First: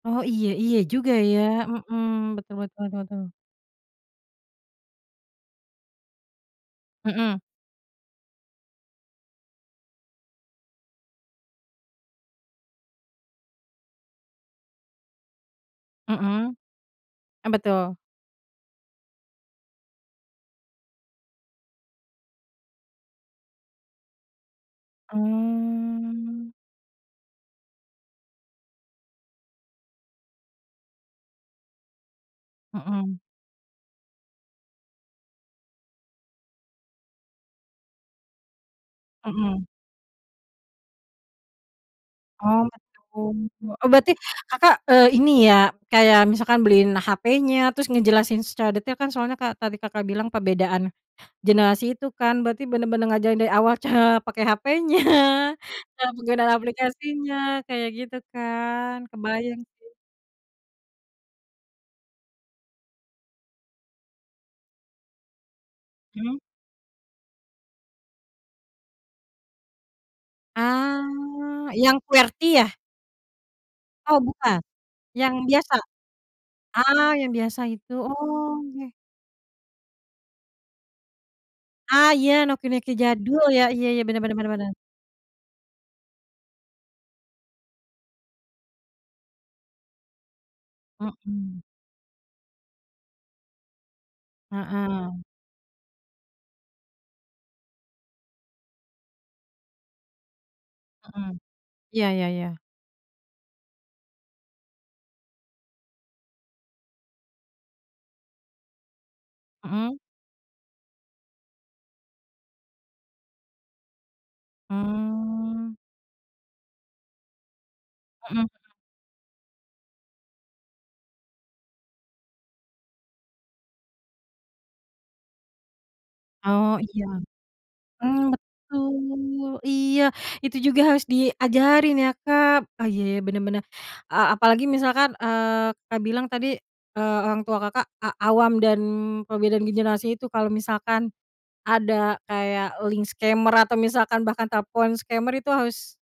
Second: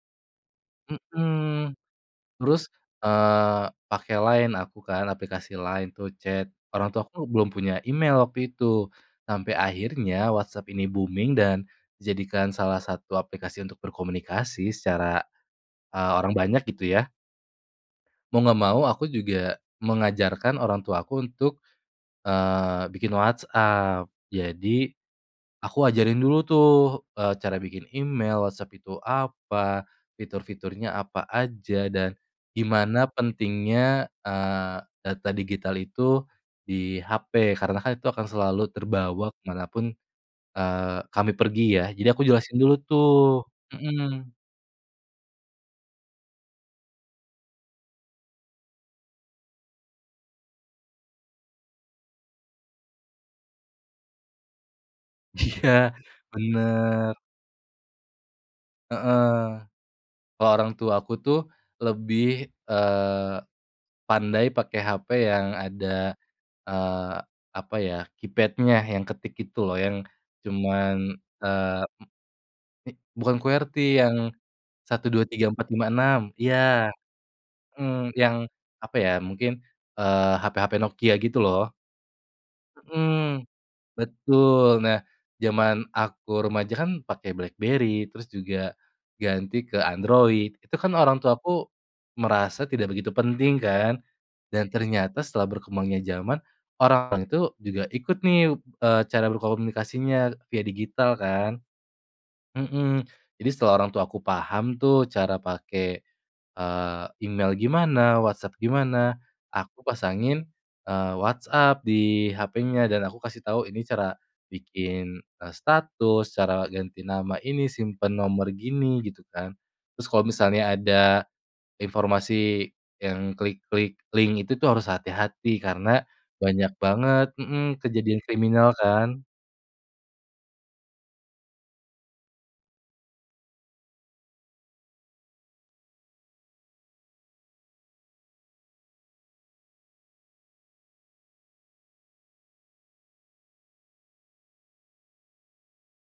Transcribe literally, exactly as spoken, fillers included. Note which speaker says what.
Speaker 1: Oh. Iya iya juga ya.
Speaker 2: Hmm.
Speaker 1: Hmm, betul
Speaker 2: Terus
Speaker 1: betul betul.
Speaker 2: pakai, eee, Line aku kan aplikasi Line atau chat, orang tua aku
Speaker 1: Hmm.
Speaker 2: belum punya email waktu itu sampai akhirnya WhatsApp ini booming dan jadikan salah satu aplikasi untuk berkomunikasi secara, eee, orang
Speaker 1: Hmm,
Speaker 2: banyak gitu ya.
Speaker 1: eee, betul.
Speaker 2: Mau enggak mau, aku juga mengajarkan orang tua aku untuk, eee, bikin WhatsApp, jadi aku ajarin dulu
Speaker 1: Mmm.
Speaker 2: tuh, eee, cara bikin email, WhatsApp itu apa, fitur-fiturnya apa aja, dan gimana
Speaker 1: Hmm.
Speaker 2: pentingnya, eee, data digital itu di HP, karena kan itu akan selalu terbawa ke
Speaker 1: Hmm.
Speaker 2: mana pun, eee, kami pergi ya, jadi aku
Speaker 1: Oh
Speaker 2: jelasin dulu tuh
Speaker 1: betul. Oh berarti
Speaker 2: hmm.
Speaker 1: Kakak, eee, ini ya kayak misalkan beliin HP-nya, terus ngejelasin secara detail kan, soalnya ka tadi Kakak, bilang perbedaan generasi itu kan, berarti bener-bener ngajarin dari awal cara pakai HP-nya,
Speaker 2: Iya,
Speaker 1: cara penggunaan
Speaker 2: bener.
Speaker 1: aplikasinya, kayak gitu kan, kebayang
Speaker 2: Heeh,
Speaker 1: sih.
Speaker 2: kalau orang tua aku tuh lebih, eee, pandai pakai HP yang ada,
Speaker 1: Hmm.
Speaker 2: eee, apa ya, keypad-nya yang ketik itu loh, yang cuman,
Speaker 1: Ah,
Speaker 2: eee,
Speaker 1: yang QWERTY ya?
Speaker 2: m bukan QWERTY yang
Speaker 1: Oh bukan?
Speaker 2: satu dua
Speaker 1: Yang
Speaker 2: tiga empat
Speaker 1: biasa?
Speaker 2: lima enam. Iya.
Speaker 1: Ah, yang biasa itu,
Speaker 2: Mmm, yang
Speaker 1: oge.
Speaker 2: apa ya, mungkin eee, hape-hape Nokia gitu loh.
Speaker 1: Ah, iya nokia-nokia jadul
Speaker 2: Mmm,
Speaker 1: ya, iya iya, bener bener bener bener.
Speaker 2: betul. Nah, zaman aku remaja kan pakai Blackberry, terus juga ganti ke Android, itu kan orang
Speaker 1: Hmm.
Speaker 2: tuaku merasa tidak begitu penting kan, dan ternyata
Speaker 1: Heeh.
Speaker 2: setelah berkembangnya zaman orang tu juga ikut nih eee, cara berkomunikasinya via digital
Speaker 1: Hmm,
Speaker 2: kan.
Speaker 1: iya iya iya.
Speaker 2: Mhm, jadi setelah orang tuaku paham tuh cara pakai, eee, email gimana, WhatsApp gimana, aku
Speaker 1: Hmm.
Speaker 2: pasangin, eee, WhatsApp di HP-nya dan aku kasih tahu ini cara bikin, eee,
Speaker 1: Mmm.
Speaker 2: status, cara ganti nama ini, simpen
Speaker 1: Hmm hmm.
Speaker 2: nomor gini, gitu kan, terus kalau misalnya ada informasi yang klik-klik link itu tu, harus hati-hati karena banyak
Speaker 1: Oh iya,
Speaker 2: banget hmm, kejadian
Speaker 1: mmm,
Speaker 2: kriminal kan.
Speaker 1: betul, iya itu juga harus diajarin ya Kak, ah iya bener bener, eee, apalagi misalkan, eee, Kak, bilang tadi eee, orang tua Kakak, a awam dan perbedaan generasi itu kalau misalkan, ada kayak link scammer atau misalkan bahkan telepon scammer itu harus